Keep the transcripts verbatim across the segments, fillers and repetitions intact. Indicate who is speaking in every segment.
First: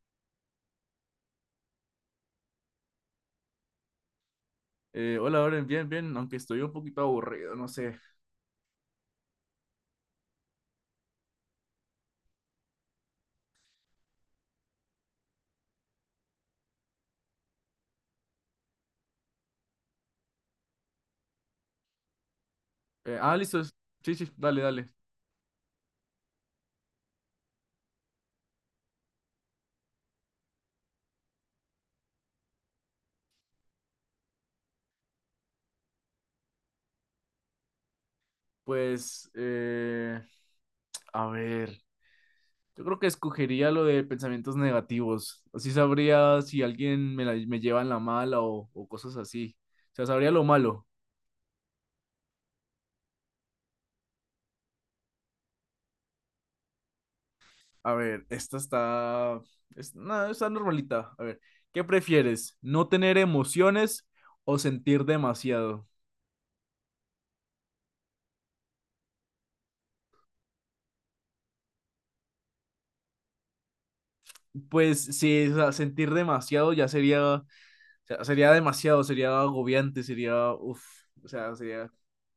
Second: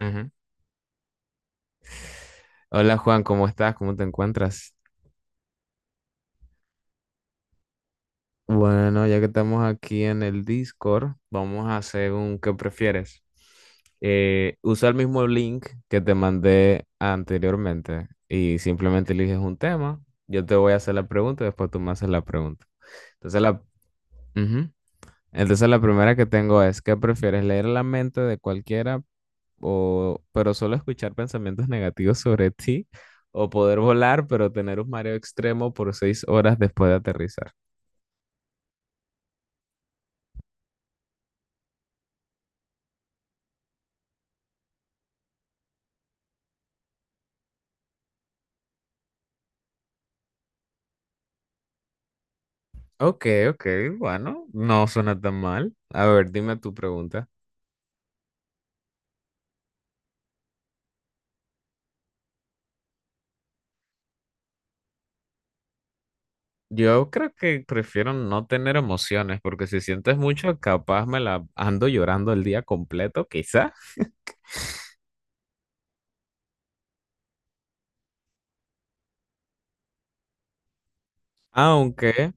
Speaker 1: Ujú. Hola Juan, ¿cómo estás? ¿Cómo te encuentras?
Speaker 2: Eh, hola, Oren, bien, bien, aunque estoy un poquito aburrido, no sé.
Speaker 1: Bueno, ya que estamos aquí en el Discord, vamos a hacer un ¿qué prefieres? Eh, usa el mismo link que te mandé anteriormente y simplemente eliges un tema. Yo te voy a hacer la pregunta y después tú me haces la pregunta.
Speaker 2: Eh, ah,
Speaker 1: Entonces la,
Speaker 2: listo. es- Sí, sí, dale,
Speaker 1: Ujú.
Speaker 2: dale.
Speaker 1: Entonces la primera que tengo es, ¿qué prefieres? ¿Leer la mente de cualquiera, o, pero solo escuchar pensamientos negativos sobre ti, o poder volar, pero tener un mareo extremo por seis horas después de aterrizar?
Speaker 2: Pues, eh, a ver, yo creo que escogería lo de pensamientos negativos. Así sabría si alguien me, la- me lleva en la mala o, o cosas así. O sea, sabría lo malo.
Speaker 1: Ok, ok, bueno, no suena tan mal. A ver, dime tu pregunta.
Speaker 2: A ver, esta está, Es, no, está normalita. A ver, ¿qué prefieres? ¿No tener emociones o sentir demasiado?
Speaker 1: Yo creo que prefiero no tener emociones, porque si sientes mucho, capaz me la ando llorando el día completo, quizá.
Speaker 2: Pues sí, o sea, sentir demasiado ya sería sea, sería demasiado, sería agobiante, sería, uff, o sea, sería,
Speaker 1: Aunque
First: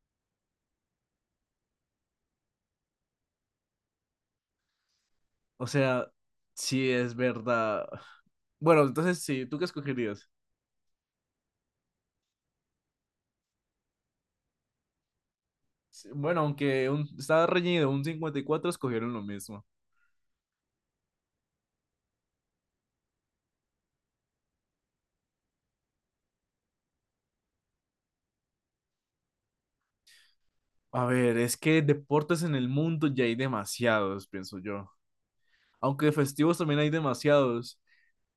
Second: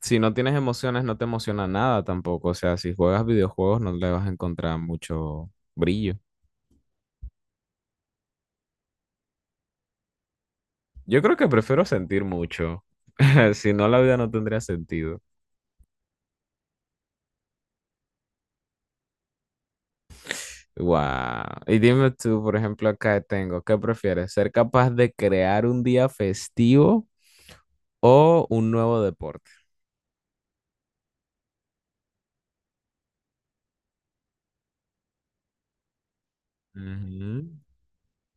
Speaker 1: si no tienes emociones, no te emociona nada tampoco. O sea, si juegas videojuegos, no le vas a encontrar mucho
Speaker 2: o sea,
Speaker 1: brillo.
Speaker 2: sí es verdad. Bueno, entonces sí, ¿tú qué escogerías?
Speaker 1: Yo creo que prefiero sentir mucho. Si no, la vida no tendría sentido.
Speaker 2: Sí, bueno, aunque un, estaba reñido, un cincuenta y cuatro escogieron lo mismo.
Speaker 1: Wow. Y dime tú, por ejemplo, acá tengo, ¿qué prefieres? ¿Ser capaz de crear un día festivo o un nuevo deporte?
Speaker 2: A ver, es que deportes en el mundo ya hay demasiados, pienso yo. Aunque festivos también hay
Speaker 1: Ujú.
Speaker 2: demasiados.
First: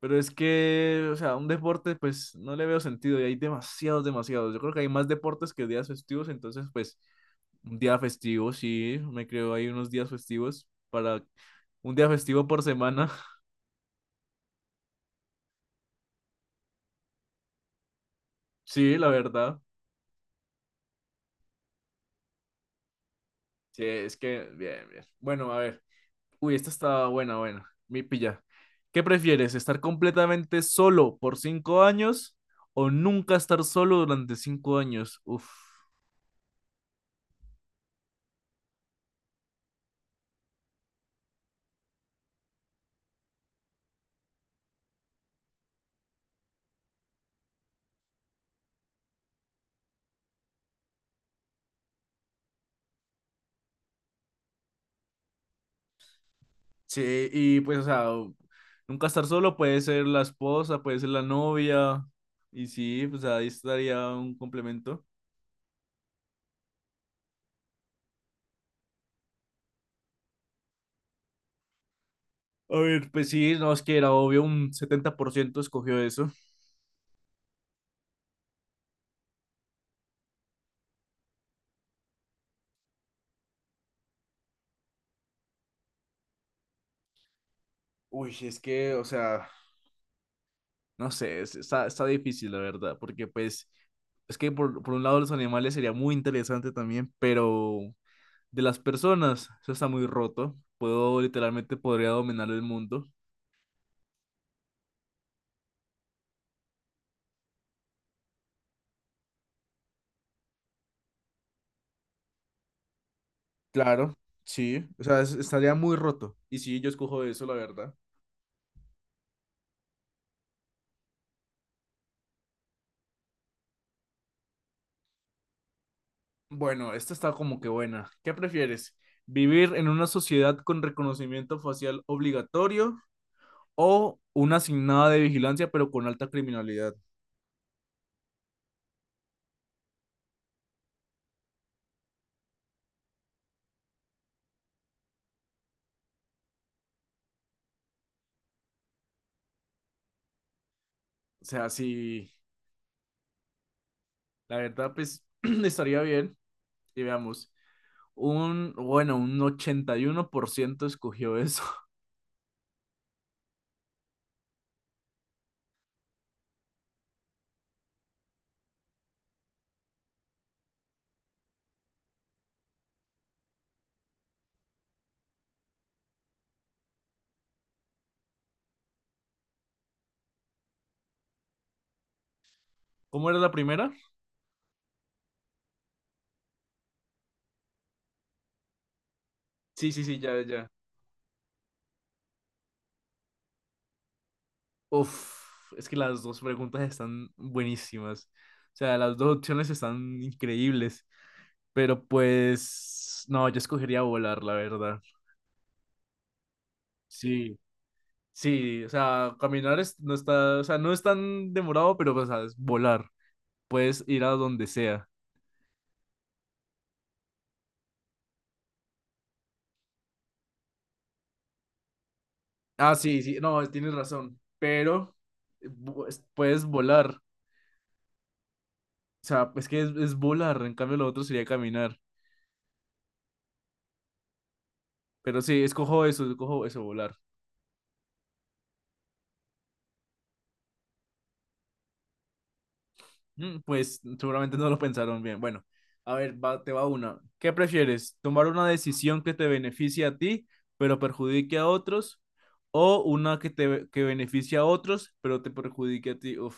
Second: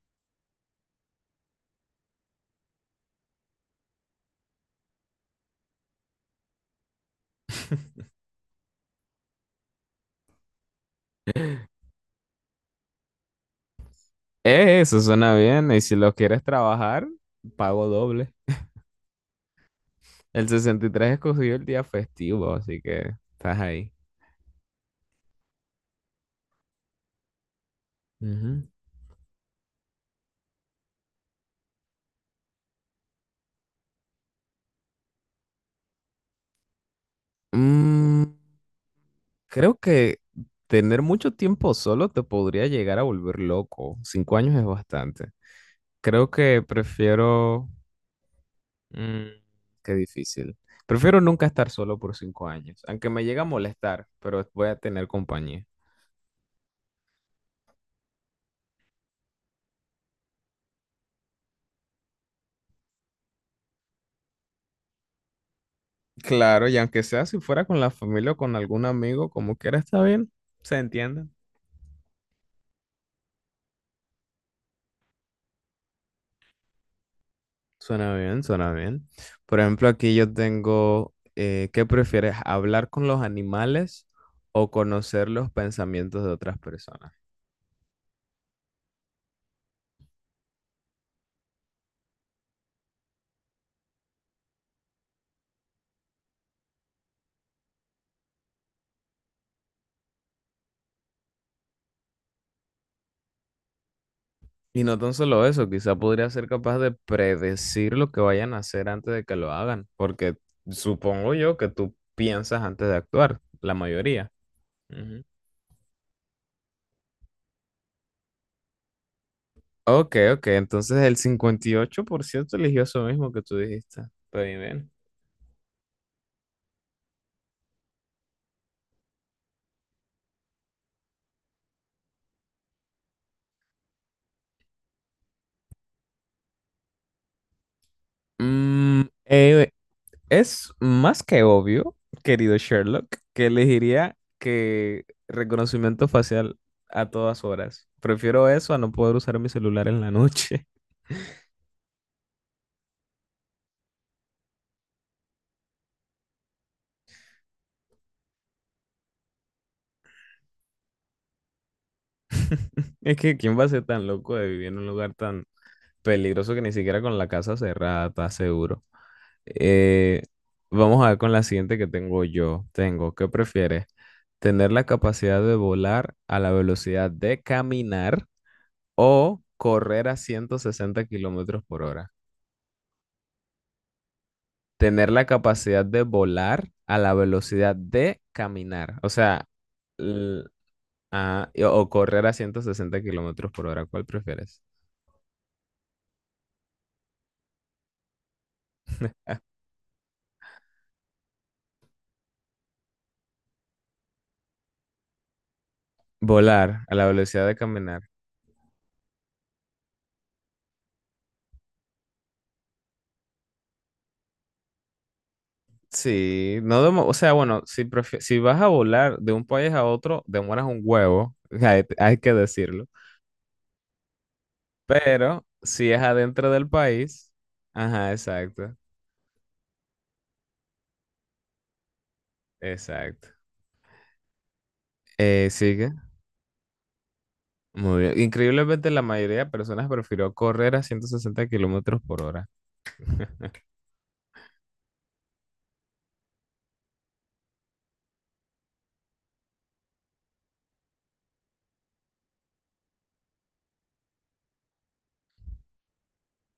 Speaker 2: Pero es que, o sea, un deporte, pues no le veo sentido y hay demasiados, demasiados. Yo creo que hay más deportes que días festivos, entonces, pues un día festivo, sí, me creo ahí unos días festivos para un día festivo por semana.
Speaker 1: Eh, Eso suena bien. Y si lo quieres trabajar, pago doble.
Speaker 2: Sí, la verdad.
Speaker 1: El sesenta y tres escogió el día festivo, así que estás
Speaker 2: Sí,
Speaker 1: ahí.
Speaker 2: es que, bien, bien. Bueno, a ver. Uy, esta está buena, buena. Mi pilla.
Speaker 1: Ujú.
Speaker 2: ¿Qué prefieres? ¿Estar completamente solo por cinco años o nunca estar solo durante cinco años? Uf.
Speaker 1: Mm, Creo que tener mucho tiempo solo te podría llegar a volver loco. Cinco años es bastante. Creo que prefiero, mm, qué difícil. Prefiero nunca estar solo por cinco años, aunque me llega a molestar, pero voy a tener compañía.
Speaker 2: Sí, y pues, o sea, o- nunca estar solo puede ser la esposa, puede ser la novia. Y sí, pues ahí estaría un complemento.
Speaker 1: Claro, y aunque sea si fuera con la familia o con algún amigo, como quiera, está bien. Se entiende.
Speaker 2: A ver, pues sí, no, es que era obvio, un setenta por ciento escogió eso.
Speaker 1: Suena bien, suena bien. Por ejemplo, aquí yo tengo, eh, ¿qué prefieres? ¿Hablar con los animales o conocer los pensamientos de otras personas?
Speaker 2: Uy, es que, o sea, no sé, es- está, está difícil, la verdad, porque pues, es que por, por un lado los animales sería muy interesante también, pero de las personas, eso está muy roto. Puedo, literalmente, podría dominar el mundo.
Speaker 1: Y no tan solo eso, quizá podría ser capaz de predecir lo que vayan a hacer antes de que lo hagan, porque supongo yo que tú piensas antes de actuar, la
Speaker 2: Claro,
Speaker 1: mayoría.
Speaker 2: sí, o sea,
Speaker 1: Ujú.
Speaker 2: es- estaría muy roto. Y sí, yo escojo eso, la verdad.
Speaker 1: Ok, ok, entonces el cincuenta y ocho por ciento eligió eso mismo que tú dijiste. Está bien, bien.
Speaker 2: Bueno, esta está como que buena. ¿Qué prefieres? ¿Vivir en una sociedad con reconocimiento facial obligatorio o una asignada de vigilancia, pero con alta criminalidad?
Speaker 1: Mm, eh, es más que obvio, querido Sherlock, que elegiría que reconocimiento facial a todas horas. Prefiero eso a no poder usar mi celular en la noche.
Speaker 2: O sea, si la verdad, pues estaría bien. Y veamos, un, bueno, un ochenta y uno por ciento escogió eso.
Speaker 1: Es que ¿quién va a ser tan loco de vivir en un lugar tan peligroso que ni siquiera con la casa cerrada está seguro? Eh, Vamos a ver con la siguiente que tengo yo. Tengo, ¿qué prefieres? ¿Tener la capacidad de volar a la velocidad de caminar o correr a ciento sesenta kilómetros por hora?
Speaker 2: ¿Cómo era la primera?
Speaker 1: Tener la capacidad de volar a la velocidad de caminar. O sea,
Speaker 2: Sí, sí, sí, ya,
Speaker 1: l-
Speaker 2: ya.
Speaker 1: ah, y- o correr a ciento sesenta kilómetros por hora. ¿Cuál prefieres?
Speaker 2: Uf, es que las dos preguntas están buenísimas. O sea, las dos opciones están increíbles. Pero pues, no, yo escogería volar, la verdad.
Speaker 1: Volar a la velocidad de
Speaker 2: Sí,
Speaker 1: caminar.
Speaker 2: sí, o sea, caminar es- no está, o sea, no es tan demorado, pero, o sea, es volar. Puedes ir a donde sea.
Speaker 1: Sí, no demo- o sea, bueno, si, prefi- si vas a volar de un país a otro, demoras un huevo. hay, hay que decirlo.
Speaker 2: Ah, sí, sí, no, tienes razón, pero
Speaker 1: Pero
Speaker 2: eh,
Speaker 1: si es
Speaker 2: bu-
Speaker 1: adentro
Speaker 2: puedes
Speaker 1: del
Speaker 2: volar.
Speaker 1: país, ajá, exacto,
Speaker 2: O sea, es que es, es volar, en cambio lo otro sería caminar.
Speaker 1: exacto.
Speaker 2: Pero
Speaker 1: Eh,
Speaker 2: sí,
Speaker 1: sigue.
Speaker 2: escojo eso, escojo eso, volar.
Speaker 1: Muy bien. Increíblemente, la mayoría de personas prefirió correr a ciento sesenta kilómetros por hora.
Speaker 2: Mm, Pues seguramente no lo pensaron bien. Bueno, a ver, va- te va una. ¿Qué prefieres? ¿Tomar una decisión que te beneficie a ti, pero perjudique a otros? ¿O una que te que beneficie a otros, pero te perjudique a ti? Uf.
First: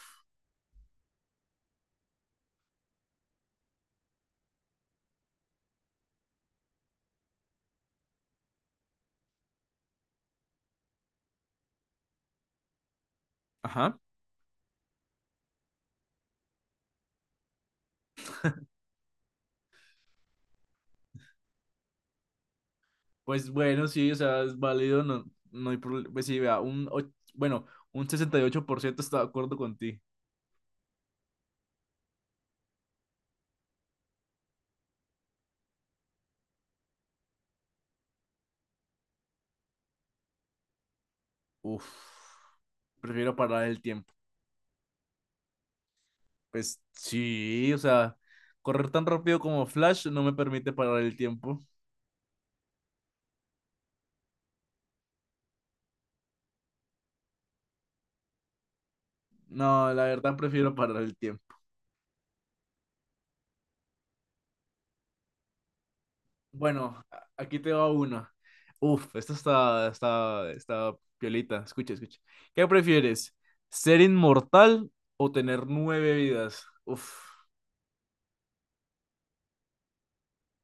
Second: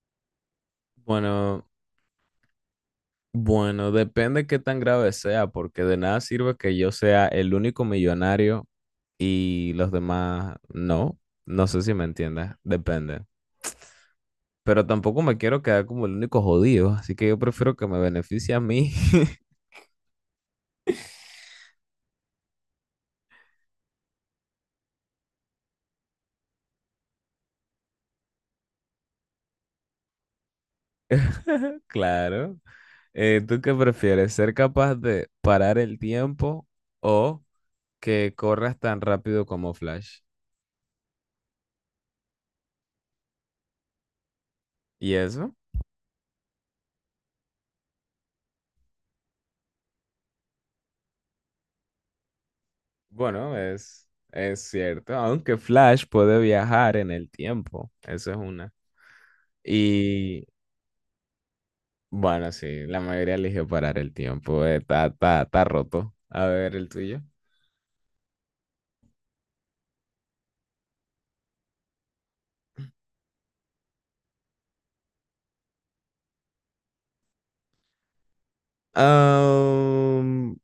Speaker 1: Bueno, bueno, depende qué tan grave sea, porque de nada sirve que yo sea el único millonario y los demás no. No sé si me entiendes. Depende.
Speaker 2: Ajá.
Speaker 1: Pero tampoco me quiero quedar como el único jodido, así que yo prefiero que me beneficie a mí.
Speaker 2: Pues bueno, sí, o sea, es válido, no, no hay problema. Pues sí, vea, un, och- bueno, un sesenta y ocho por ciento está de acuerdo con ti.
Speaker 1: Claro. Eh, ¿tú qué prefieres? ¿Ser capaz de parar el tiempo o que corras tan rápido como Flash?
Speaker 2: Uf, prefiero parar el tiempo.
Speaker 1: ¿Y eso?
Speaker 2: Pues sí, o sea, correr tan rápido como Flash no me permite parar el tiempo.
Speaker 1: Bueno, es, es cierto, aunque Flash puede viajar en el tiempo, eso es una.
Speaker 2: No, la verdad
Speaker 1: Y
Speaker 2: prefiero parar el tiempo.
Speaker 1: bueno, sí, la mayoría eligió parar el tiempo, eh, está, está, está roto. A ver, el
Speaker 2: Bueno,
Speaker 1: tuyo.
Speaker 2: a- aquí te va una. Uf, esta está, está, está piolita. Escucha, escucha. ¿Qué prefieres? ¿Ser inmortal o tener nueve vidas? Uf.
Speaker 1: Am,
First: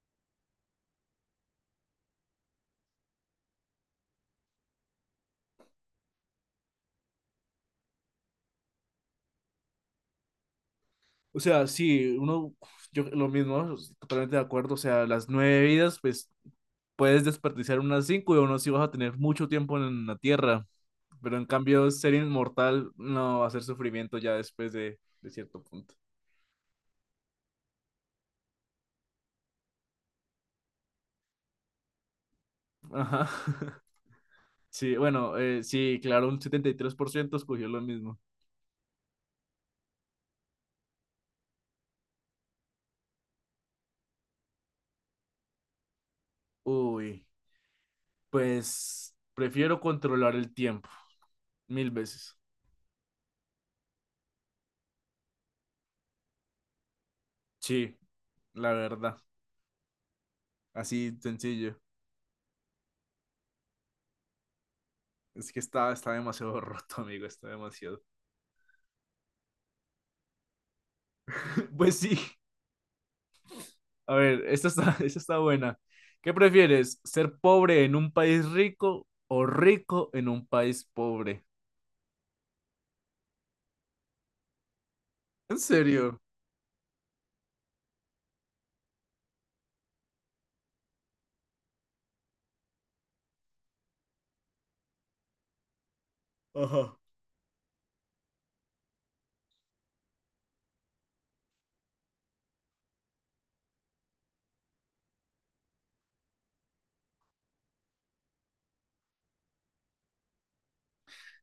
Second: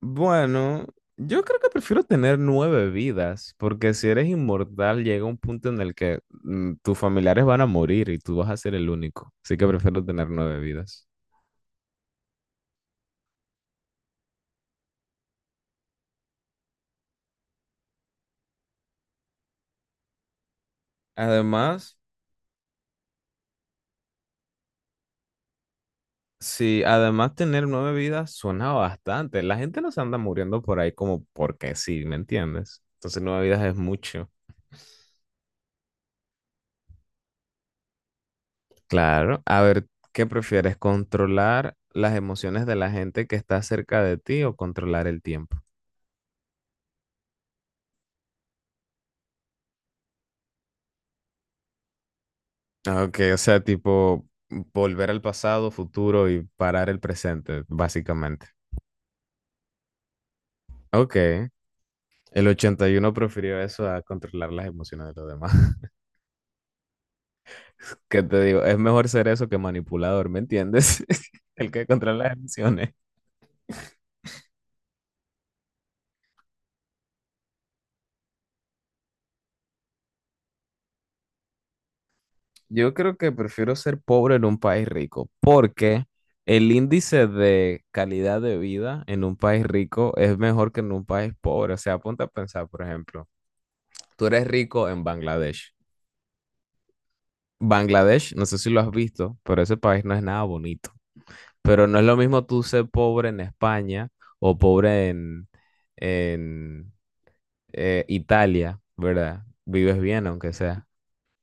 Speaker 1: bueno, yo creo que prefiero tener nueve vidas, porque si eres inmortal llega un punto en el que mm, tus familiares van a morir y tú vas a ser el único. Así que prefiero tener nueve vidas.
Speaker 2: O sea, sí, uno, yo lo mismo, totalmente de acuerdo. O sea, las nueve vidas, pues puedes desperdiciar unas cinco y aún así vas a tener mucho tiempo en la tierra. Pero en cambio,
Speaker 1: Además,
Speaker 2: ser inmortal no va a ser sufrimiento ya después de, de cierto punto.
Speaker 1: sí, además tener nueve vidas suena bastante. La gente no se anda muriendo por ahí como porque sí, ¿me entiendes? Entonces
Speaker 2: Ajá.
Speaker 1: nueve vidas es mucho.
Speaker 2: Sí, bueno, eh, sí, claro, un setenta y tres por ciento escogió lo mismo.
Speaker 1: Claro. A ver, ¿qué prefieres? ¿Controlar las emociones de la gente que está cerca de ti o controlar el tiempo?
Speaker 2: Uy, pues prefiero controlar el tiempo mil veces.
Speaker 1: Ah, ok, o sea, tipo volver al pasado, futuro y parar el presente,
Speaker 2: Sí,
Speaker 1: básicamente.
Speaker 2: la verdad, así
Speaker 1: Ok,
Speaker 2: sencillo.
Speaker 1: el ochenta y uno prefirió eso a controlar las emociones de los
Speaker 2: Es
Speaker 1: demás.
Speaker 2: que está, está demasiado roto, amigo, está demasiado.
Speaker 1: ¿Qué te digo? Es mejor ser eso que manipulador, ¿me entiendes? El que
Speaker 2: Pues sí,
Speaker 1: controla las emociones.
Speaker 2: a ver, esta está, esta está buena. ¿Qué prefieres? ¿Ser pobre en un país rico o rico en un país pobre?
Speaker 1: Yo creo que prefiero ser pobre en un país rico
Speaker 2: ¿En
Speaker 1: porque
Speaker 2: serio?
Speaker 1: el índice de calidad de vida en un país rico es mejor que en un país pobre. O sea, apunta a pensar, por ejemplo, tú eres rico en Bangladesh.
Speaker 2: Ajá.
Speaker 1: Bangladesh, no sé si lo has visto, pero ese país no es nada bonito. Pero no es lo mismo tú ser pobre en España o pobre en, en eh, Italia, ¿verdad? Vives bien, aunque sea.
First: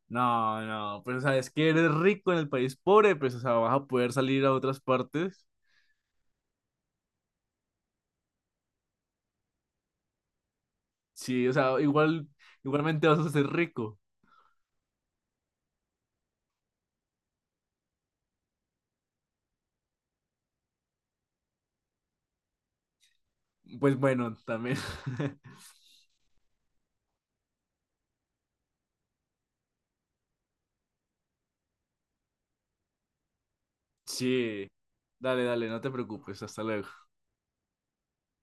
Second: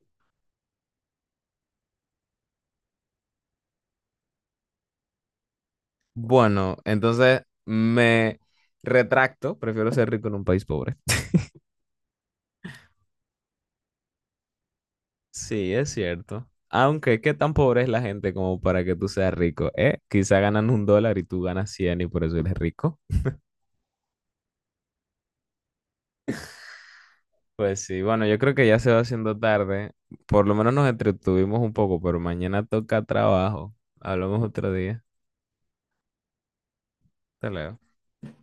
Speaker 2: No, no, pero sabes que eres rico en el país pobre, pues o sea, vas a poder salir a otras partes.
Speaker 1: Bueno, entonces me retracto, prefiero ser rico en un país pobre.
Speaker 2: Sí, o sea, igual, igualmente vas a ser rico.
Speaker 1: Sí, es cierto. Aunque, ¿qué tan pobre es la gente como para que tú seas rico? ¿Eh? Quizá ganan un dólar y tú ganas cien y por eso eres rico.
Speaker 2: Pues bueno, también.
Speaker 1: Pues sí, bueno, yo creo que ya se va haciendo tarde. Por lo menos nos entretuvimos un poco, pero mañana toca trabajo. Hablamos
Speaker 2: Sí.
Speaker 1: otro día.
Speaker 2: Dale, dale, no te preocupes, hasta luego.
Speaker 1: Hasta luego.